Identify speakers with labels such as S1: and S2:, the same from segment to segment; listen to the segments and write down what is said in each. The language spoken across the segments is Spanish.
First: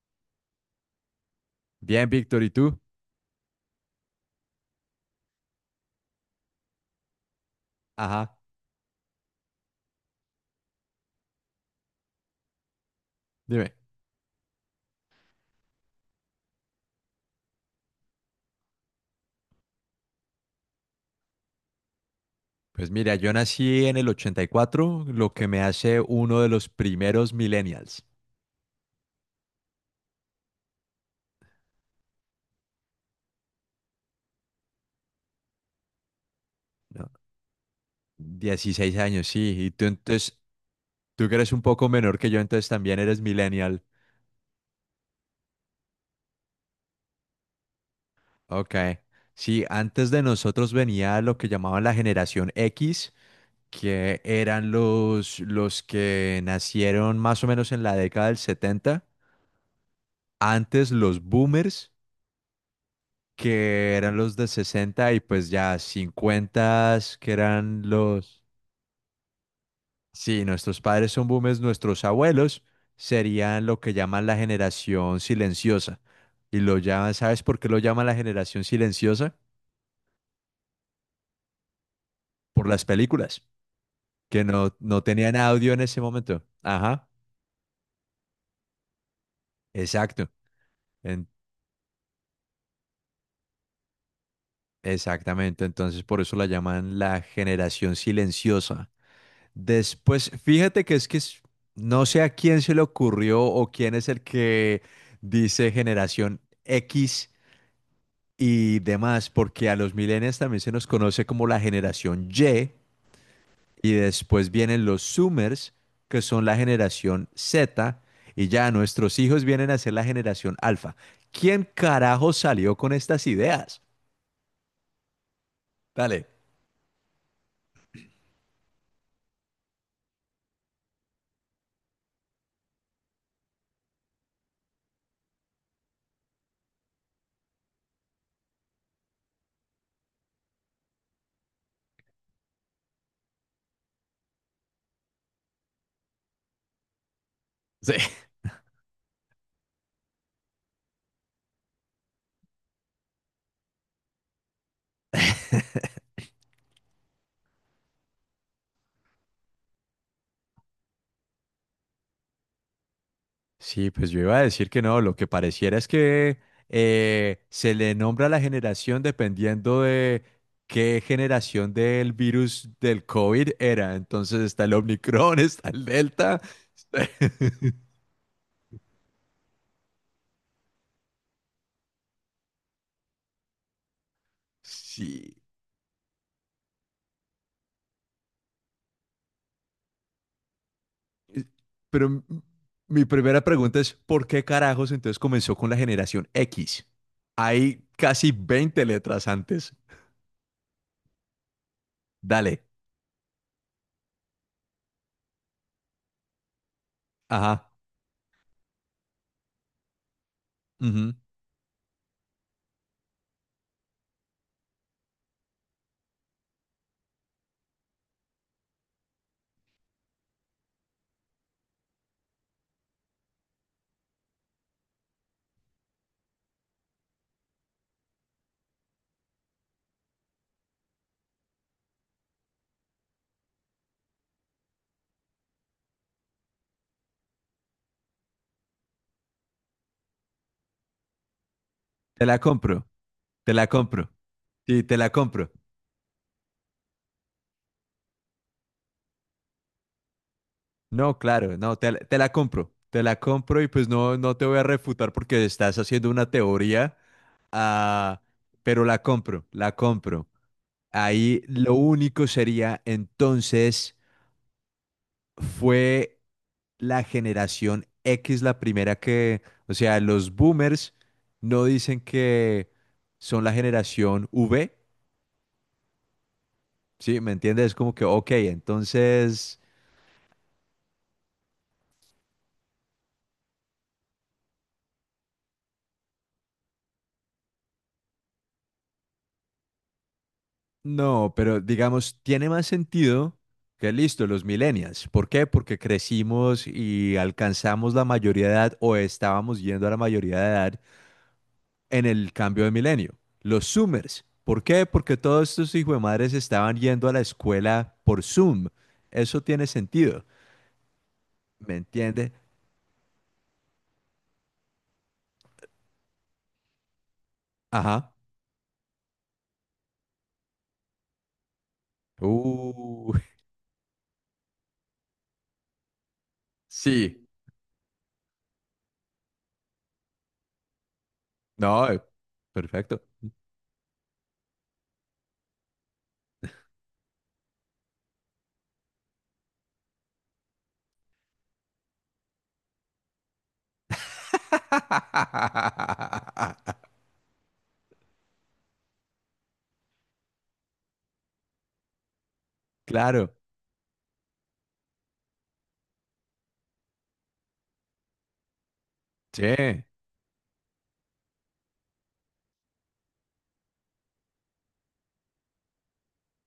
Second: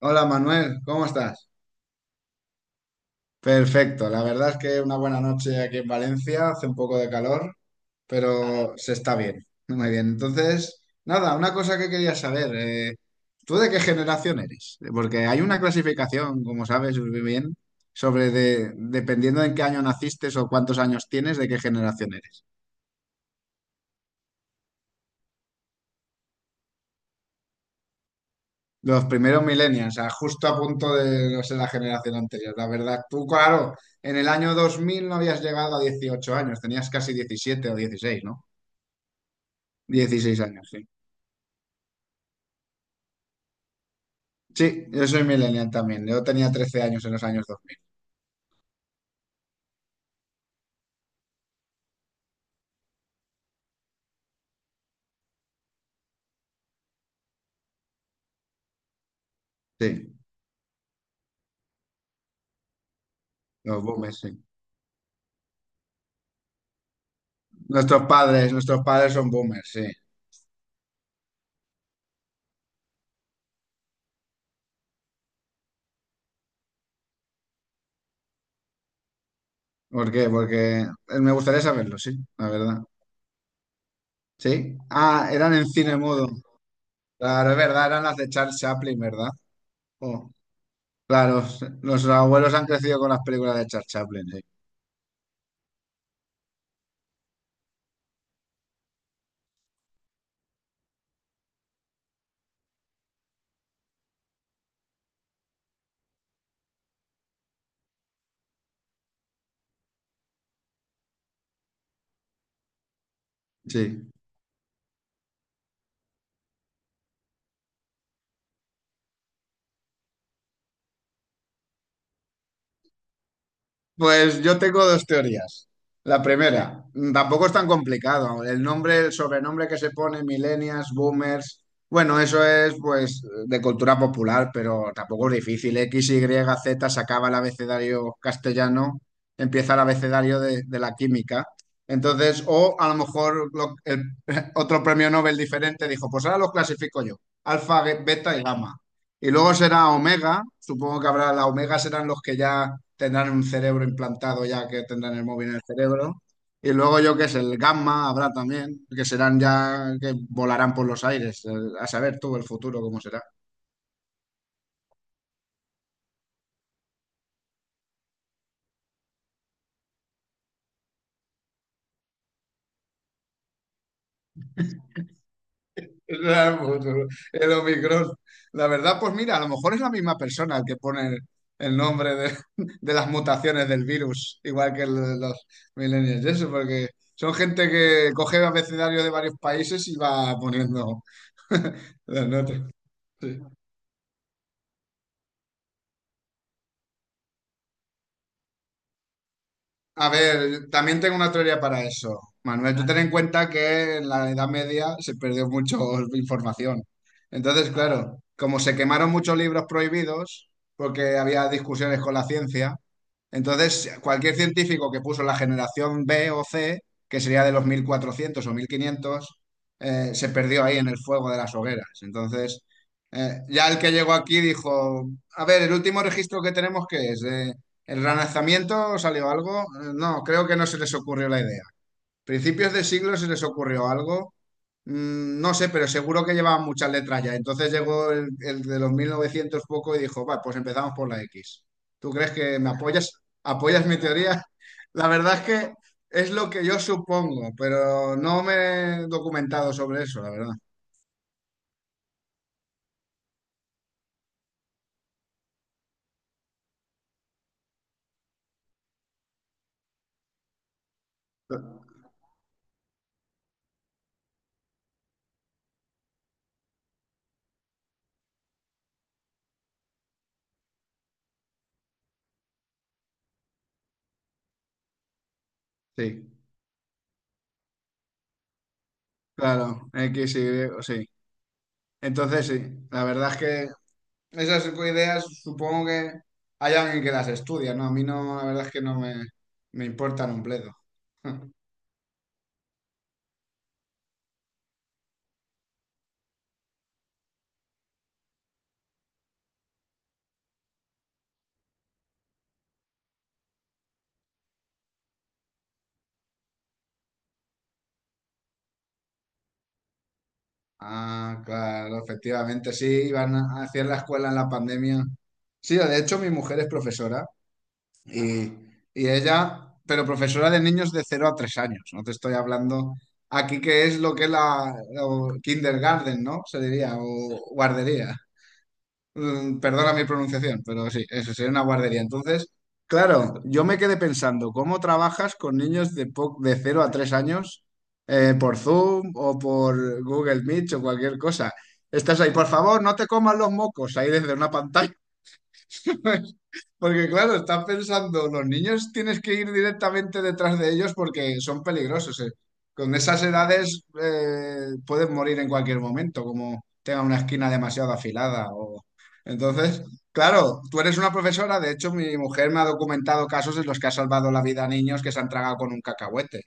S1: Hola Manuel, ¿cómo estás?
S2: Bien, Víctor, ¿y tú?
S1: Perfecto, la verdad es que una buena noche aquí en Valencia, hace un poco de calor,
S2: Ajá,
S1: pero se está bien, muy bien. Entonces, nada, una cosa que quería saber, ¿tú de
S2: dime.
S1: qué generación eres? Porque hay una clasificación, como sabes muy bien, sobre dependiendo de en qué año naciste o cuántos años tienes, de qué generación eres.
S2: Pues mira, yo nací en el 84, lo que me hace uno de los primeros millennials,
S1: Los primeros millennials, o sea, justo a punto de, no sé, la generación anterior. La verdad, tú, claro, en el año 2000 no habías llegado a 18 años, tenías
S2: ¿no?
S1: casi 17 o 16, ¿no?
S2: 16 años, sí. Y tú entonces,
S1: 16 años, sí.
S2: tú que eres un poco menor que yo, entonces también eres millennial.
S1: Sí, yo soy millennial también. Yo tenía 13 años en los años dos mil.
S2: Ok. Sí, antes de nosotros venía lo que llamaban la generación X, que eran los que nacieron más o menos en la década del 70.
S1: Sí,
S2: Antes los boomers
S1: los
S2: que eran
S1: boomers,
S2: los
S1: sí.
S2: de 60 y pues ya 50 que eran
S1: Nuestros
S2: los...
S1: padres, nuestros padres son boomers, sí.
S2: Sí, nuestros padres son boomers, nuestros abuelos serían lo que llaman la generación silenciosa. Y lo llaman, ¿sabes por qué lo llaman la generación silenciosa?
S1: ¿Por qué? Porque me gustaría saberlo, sí, la
S2: Por
S1: verdad.
S2: las películas, que
S1: Sí.
S2: no, no
S1: Ah,
S2: tenían
S1: eran en
S2: audio en
S1: cine
S2: ese
S1: mudo.
S2: momento. Ajá,
S1: Claro, es verdad, eran las de Charles Chaplin, ¿verdad?
S2: exacto.
S1: Oh.
S2: en-
S1: Claro, los abuelos han crecido con las películas de Charles Chaplin, sí.
S2: exactamente, entonces por eso la llaman la generación silenciosa. Después, fíjate que es- no sé a quién se le ocurrió o quién es el que dice generación X y demás, porque a los millennials también se nos conoce como la generación Y, y
S1: Sí.
S2: después vienen los Zoomers, que son la generación Z, y ya nuestros hijos vienen a ser la generación Alfa. ¿Quién carajo salió con estas ideas?
S1: Pues yo tengo dos teorías. La
S2: Dale.
S1: primera, tampoco es tan complicado. El nombre, el sobrenombre que se pone, millennials, boomers, bueno, eso es pues de cultura popular, pero tampoco es difícil. X, Y, Z se acaba el abecedario castellano, empieza el abecedario de la química. Entonces, o a lo mejor otro premio Nobel diferente dijo, pues ahora los clasifico yo, alfa,
S2: Sí.
S1: beta y gamma. Y luego será Omega, supongo que habrá, la Omega serán los que ya tendrán un cerebro implantado, ya que tendrán el móvil en el cerebro. Y luego yo que es el Gamma habrá también, que serán ya, que volarán por los aires, a saber tú el futuro cómo será.
S2: Sí, pues yo iba a decir que no, lo que pareciera es que se le nombra a la generación dependiendo de qué generación del virus del COVID era. Entonces está el Omicron, está el Delta.
S1: El futuro, el Omicron. La verdad, pues mira, a lo mejor es la misma persona el que pone el nombre de las mutaciones del virus, igual que el de
S2: Sí.
S1: los millennials, y eso, porque son gente que coge abecedarios de varios países y va poniendo
S2: Eh, Pero
S1: las notas,
S2: mi
S1: sí.
S2: primera pregunta es, ¿por qué carajos entonces comenzó con la generación X? Hay casi 20 letras antes.
S1: A ver, también tengo una teoría para eso.
S2: Dale.
S1: Manuel, tú ten en cuenta que en la Edad Media se perdió mucho información. Entonces,
S2: Ajá.
S1: claro, como se quemaron muchos libros prohibidos,
S2: Ujú.
S1: porque había discusiones con la ciencia, entonces cualquier científico que puso la generación B o C, que sería de los 1400 o 1500, se perdió ahí en el fuego de las hogueras. Entonces, ya el que llegó aquí dijo, a ver, el último registro que tenemos, ¿qué es? ¿El relanzamiento salió algo? No, creo que no se les ocurrió la idea. Principios de siglo se les ocurrió algo. Mm, No sé, pero seguro que llevaban muchas letras ya. Entonces llegó el de los 1900 poco y dijo, va, pues empezamos por la X. ¿Tú
S2: Te
S1: crees
S2: la
S1: que me
S2: compro.
S1: apoyas?
S2: Te la
S1: ¿Apoyas mi
S2: compro.
S1: teoría?
S2: Sí, te
S1: La
S2: la
S1: verdad es
S2: compro.
S1: que es lo que yo supongo, pero no me he documentado sobre eso, la verdad.
S2: No, claro, no, te la compro, te la compro y pues no, no te voy a refutar porque estás haciendo una teoría, ah, pero la compro, la compro. Ahí lo único sería entonces fue la generación X la primera que, o sea, los boomers no dicen que son la generación V,
S1: Sí,
S2: ¿sí? ¿Me entiendes? Es como que, ok, entonces...
S1: claro, X, Y, sí. Entonces sí, la verdad es que esas ideas supongo que hay alguien que las estudia, ¿no? A mí no, la verdad es que no me importan un bledo.
S2: No, pero digamos, tiene más sentido que listo, los millennials. ¿Por qué? Porque crecimos y alcanzamos la mayoría de edad o estábamos yendo a la mayoría de edad en el cambio de milenio. Los Zoomers. ¿Por qué? Porque todos estos hijos de madres estaban yendo a la escuela por Zoom. Eso tiene sentido.
S1: Ah,
S2: ¿Me
S1: claro,
S2: entiende?
S1: efectivamente, sí, iban a hacer la escuela en la pandemia. Sí, de hecho mi mujer es profesora
S2: Ajá.
S1: y, y ella, pero profesora de niños de cero a 3 años, no te estoy hablando
S2: Uh,
S1: aquí que es lo que es la o kindergarten, ¿no? Se diría,
S2: sí.
S1: o guardería. Mm, Perdona mi pronunciación, pero sí, eso sería una
S2: No,
S1: guardería. Entonces,
S2: perfecto.
S1: claro, yo me quedé pensando, ¿cómo trabajas con niños de 0 a 3 años por Zoom o por Google Meet o cualquier cosa? Estás ahí, por favor, no te comas los mocos ahí desde una pantalla. Porque claro, están pensando, los niños tienes que ir directamente detrás de ellos porque son peligrosos. Con esas
S2: Claro.
S1: edades pueden morir en cualquier momento, como tenga una esquina demasiado afilada. O... Entonces,
S2: Sí.
S1: claro, tú eres una profesora, de hecho mi mujer me ha documentado casos en los que ha salvado la vida a niños que se han tragado con un cacahuete.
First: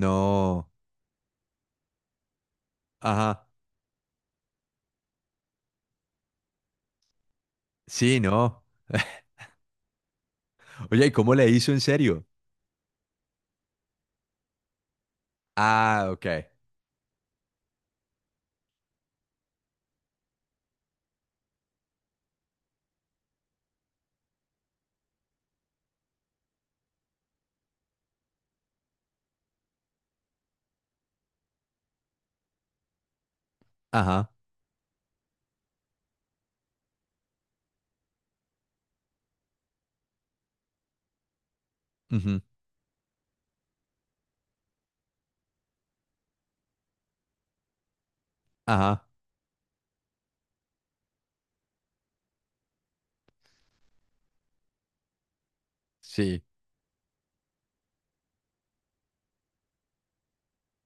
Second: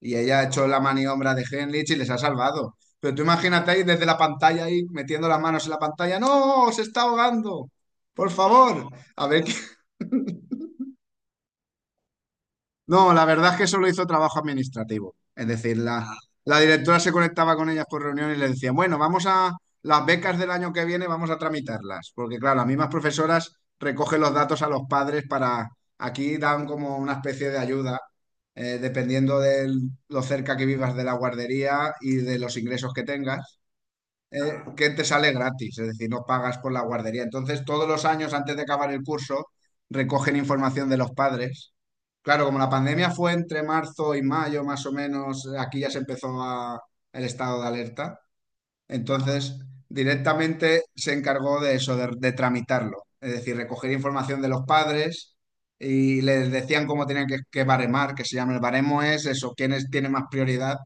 S1: Y ella ha hecho la maniobra de Henlich y les ha salvado. Pero tú
S2: Ajá.
S1: imagínate ahí desde la pantalla, ahí metiendo las manos en la pantalla. ¡No! ¡Se está ahogando!
S2: Sí,
S1: Por
S2: no.
S1: favor, a ver.
S2: Oye, ¿y cómo le hizo en serio?
S1: No, la verdad es que solo hizo trabajo administrativo. Es decir, la,
S2: Ah, ok.
S1: la directora se conectaba con ellas por reunión y le decía, bueno, vamos a las becas del año que viene, vamos a tramitarlas. Porque claro, las mismas profesoras recogen los datos a los padres para, aquí dan como una especie de ayuda, dependiendo de lo cerca que vivas de la guardería y de los ingresos que tengas
S2: Ajá.
S1: eh, que te sale gratis, es decir, no pagas por la guardería. Entonces, todos los años antes de acabar el curso, recogen información de los padres.
S2: Ujú.
S1: Claro, como la pandemia fue entre marzo y mayo, más o menos, aquí ya se empezó el estado de alerta.
S2: Ajá.
S1: Entonces, directamente se encargó de eso, de tramitarlo. Es decir, recoger información de los padres y
S2: Sí.
S1: les decían cómo tenían que baremar, que se llama el baremo es eso, quiénes tienen más prioridad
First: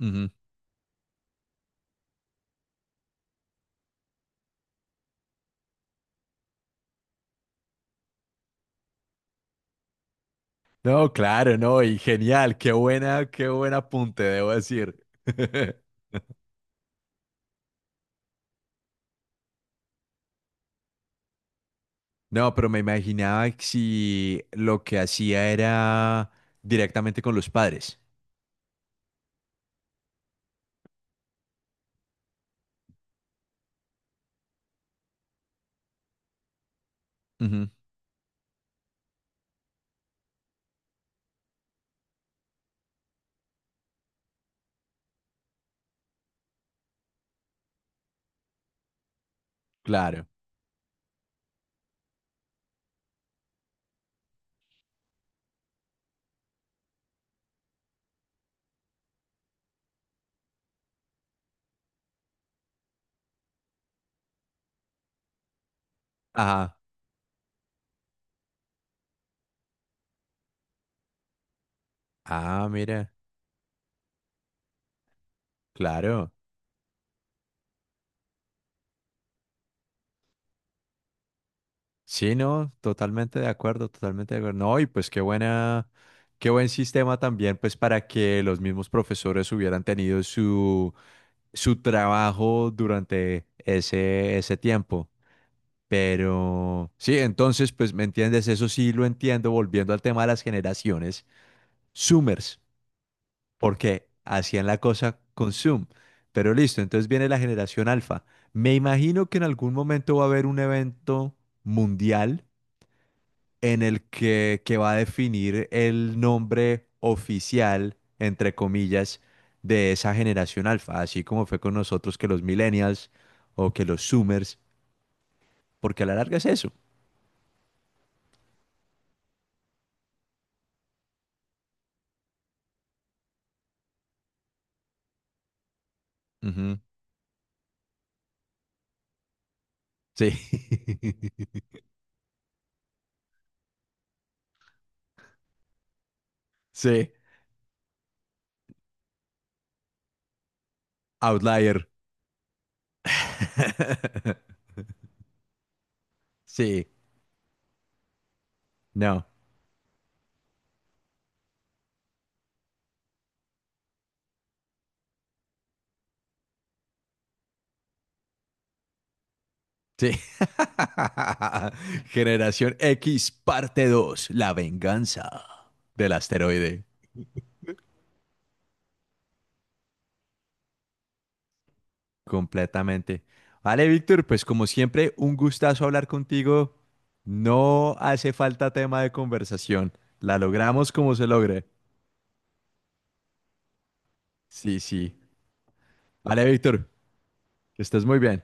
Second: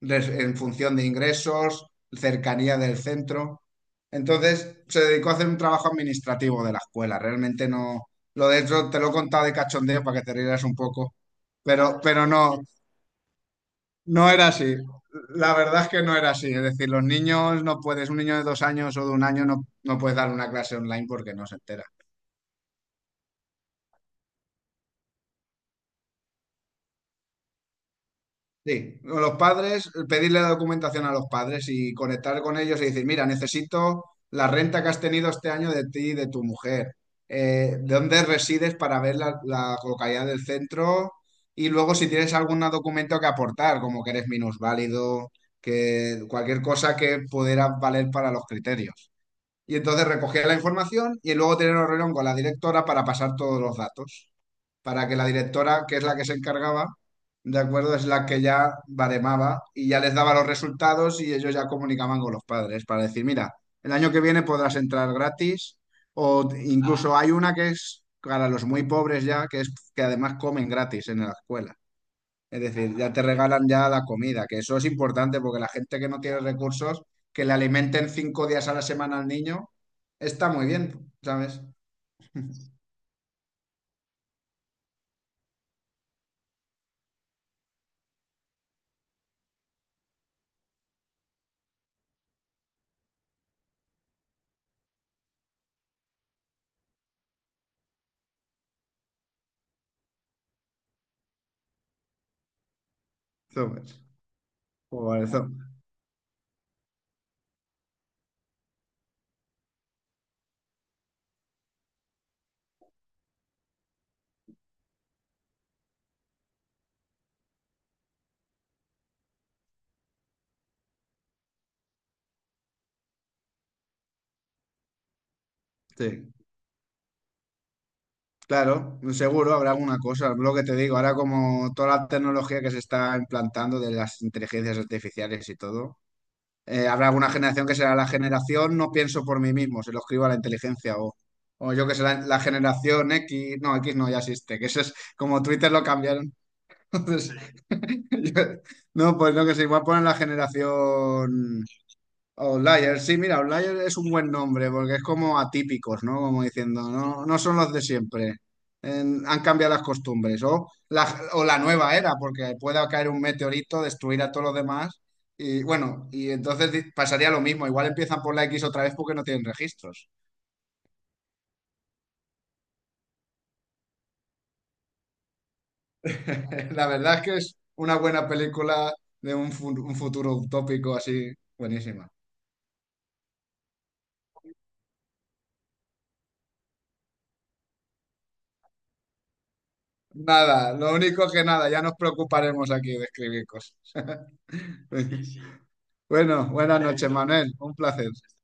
S2: Ujú.
S1: en función de ingresos, cercanía del centro. Entonces, se dedicó a hacer un trabajo administrativo de la escuela. Realmente no, lo de hecho te lo he contado de cachondeo para que te rieras un
S2: No,
S1: poco,
S2: claro, no. Y
S1: pero
S2: genial.
S1: no,
S2: Qué buena, qué buen apunte,
S1: no era
S2: debo
S1: así.
S2: decir.
S1: La verdad es que no era así. Es decir, los niños no puedes, un niño de 2 años o de un año no, no puedes dar una clase online porque no se entera.
S2: No, pero me imaginaba que si lo que hacía era directamente con los padres.
S1: Sí, o los padres, pedirle la documentación a los padres y conectar con ellos y decir, mira, necesito la renta que has tenido este año de ti y de tu mujer.
S2: Ujú.
S1: ¿De dónde resides para ver la localidad del centro? Y luego si tienes algún documento que aportar, como que eres minusválido, que cualquier cosa que pudiera valer para los criterios. Y entonces
S2: Claro.
S1: recogía la información y luego tener una reunión con la directora para pasar todos los datos. Para que la directora, que es la que se encargaba, de acuerdo, es la que ya baremaba y ya les daba los resultados y ellos ya comunicaban con los padres para decir, mira, el año que viene podrás entrar gratis o
S2: Ajá.
S1: incluso hay una que es para los muy pobres ya, que es que además comen gratis en la escuela. Es
S2: Ah,
S1: decir,
S2: mira.
S1: ya te regalan ya la comida, que eso es importante porque la gente que no
S2: Claro.
S1: tiene recursos, que le alimenten 5 días a la semana al niño, está muy bien, ¿sabes?
S2: Sí, no, totalmente de acuerdo, totalmente de acuerdo. No, y pues qué buena, qué buen sistema también, pues para que los mismos profesores hubieran tenido su trabajo durante ese tiempo. Pero sí, entonces, pues me entiendes, eso sí lo entiendo, volviendo al tema de las generaciones, Zoomers,
S1: Zomers.
S2: porque hacían la cosa
S1: Joder,
S2: con Zoom. Pero listo, entonces viene la generación alfa. Me imagino que en algún momento va a haber un evento mundial en el que va a definir el nombre oficial, entre comillas, de esa generación alfa, así como fue con nosotros que los millennials o que los zoomers, porque a la
S1: sí.
S2: larga es eso.
S1: Claro, seguro habrá alguna cosa. Lo que te digo, ahora como toda la tecnología que se está implantando de las inteligencias artificiales y todo,
S2: Ujú.
S1: habrá alguna generación que será la generación no pienso por mí mismo, se lo escribo a
S2: Sí.
S1: la inteligencia o yo que sé, la generación X no ya existe, que eso es como Twitter lo cambiaron.
S2: Sí.
S1: Entonces, yo- no, pues no, que se igual ponen la generación
S2: Outlier.
S1: Outlier. Sí, mira, Outlier es un buen nombre porque es como atípicos, ¿no? Como diciendo,
S2: Sí.
S1: no, no son los de siempre.
S2: No.
S1: Han cambiado las costumbres. O la nueva era, porque pueda caer un meteorito, destruir a todos los demás. Y bueno, y entonces pasaría lo mismo. Igual empiezan por la X otra vez porque no tienen registros.
S2: Sí. Generación X, parte 2. La venganza del asteroide.
S1: La verdad es que es una buena película de un futuro utópico así, buenísima.
S2: Completamente. Vale, Víctor, pues como siempre, un gustazo hablar contigo. No hace falta tema de conversación. La
S1: Nada,
S2: logramos
S1: lo
S2: como se
S1: único que
S2: logre.
S1: nada, ya nos preocuparemos aquí de escribir cosas.
S2: Sí, sí. Vale,
S1: Bueno, buenas
S2: Víctor,
S1: noches, Manuel, un
S2: que estés
S1: placer.
S2: muy bien.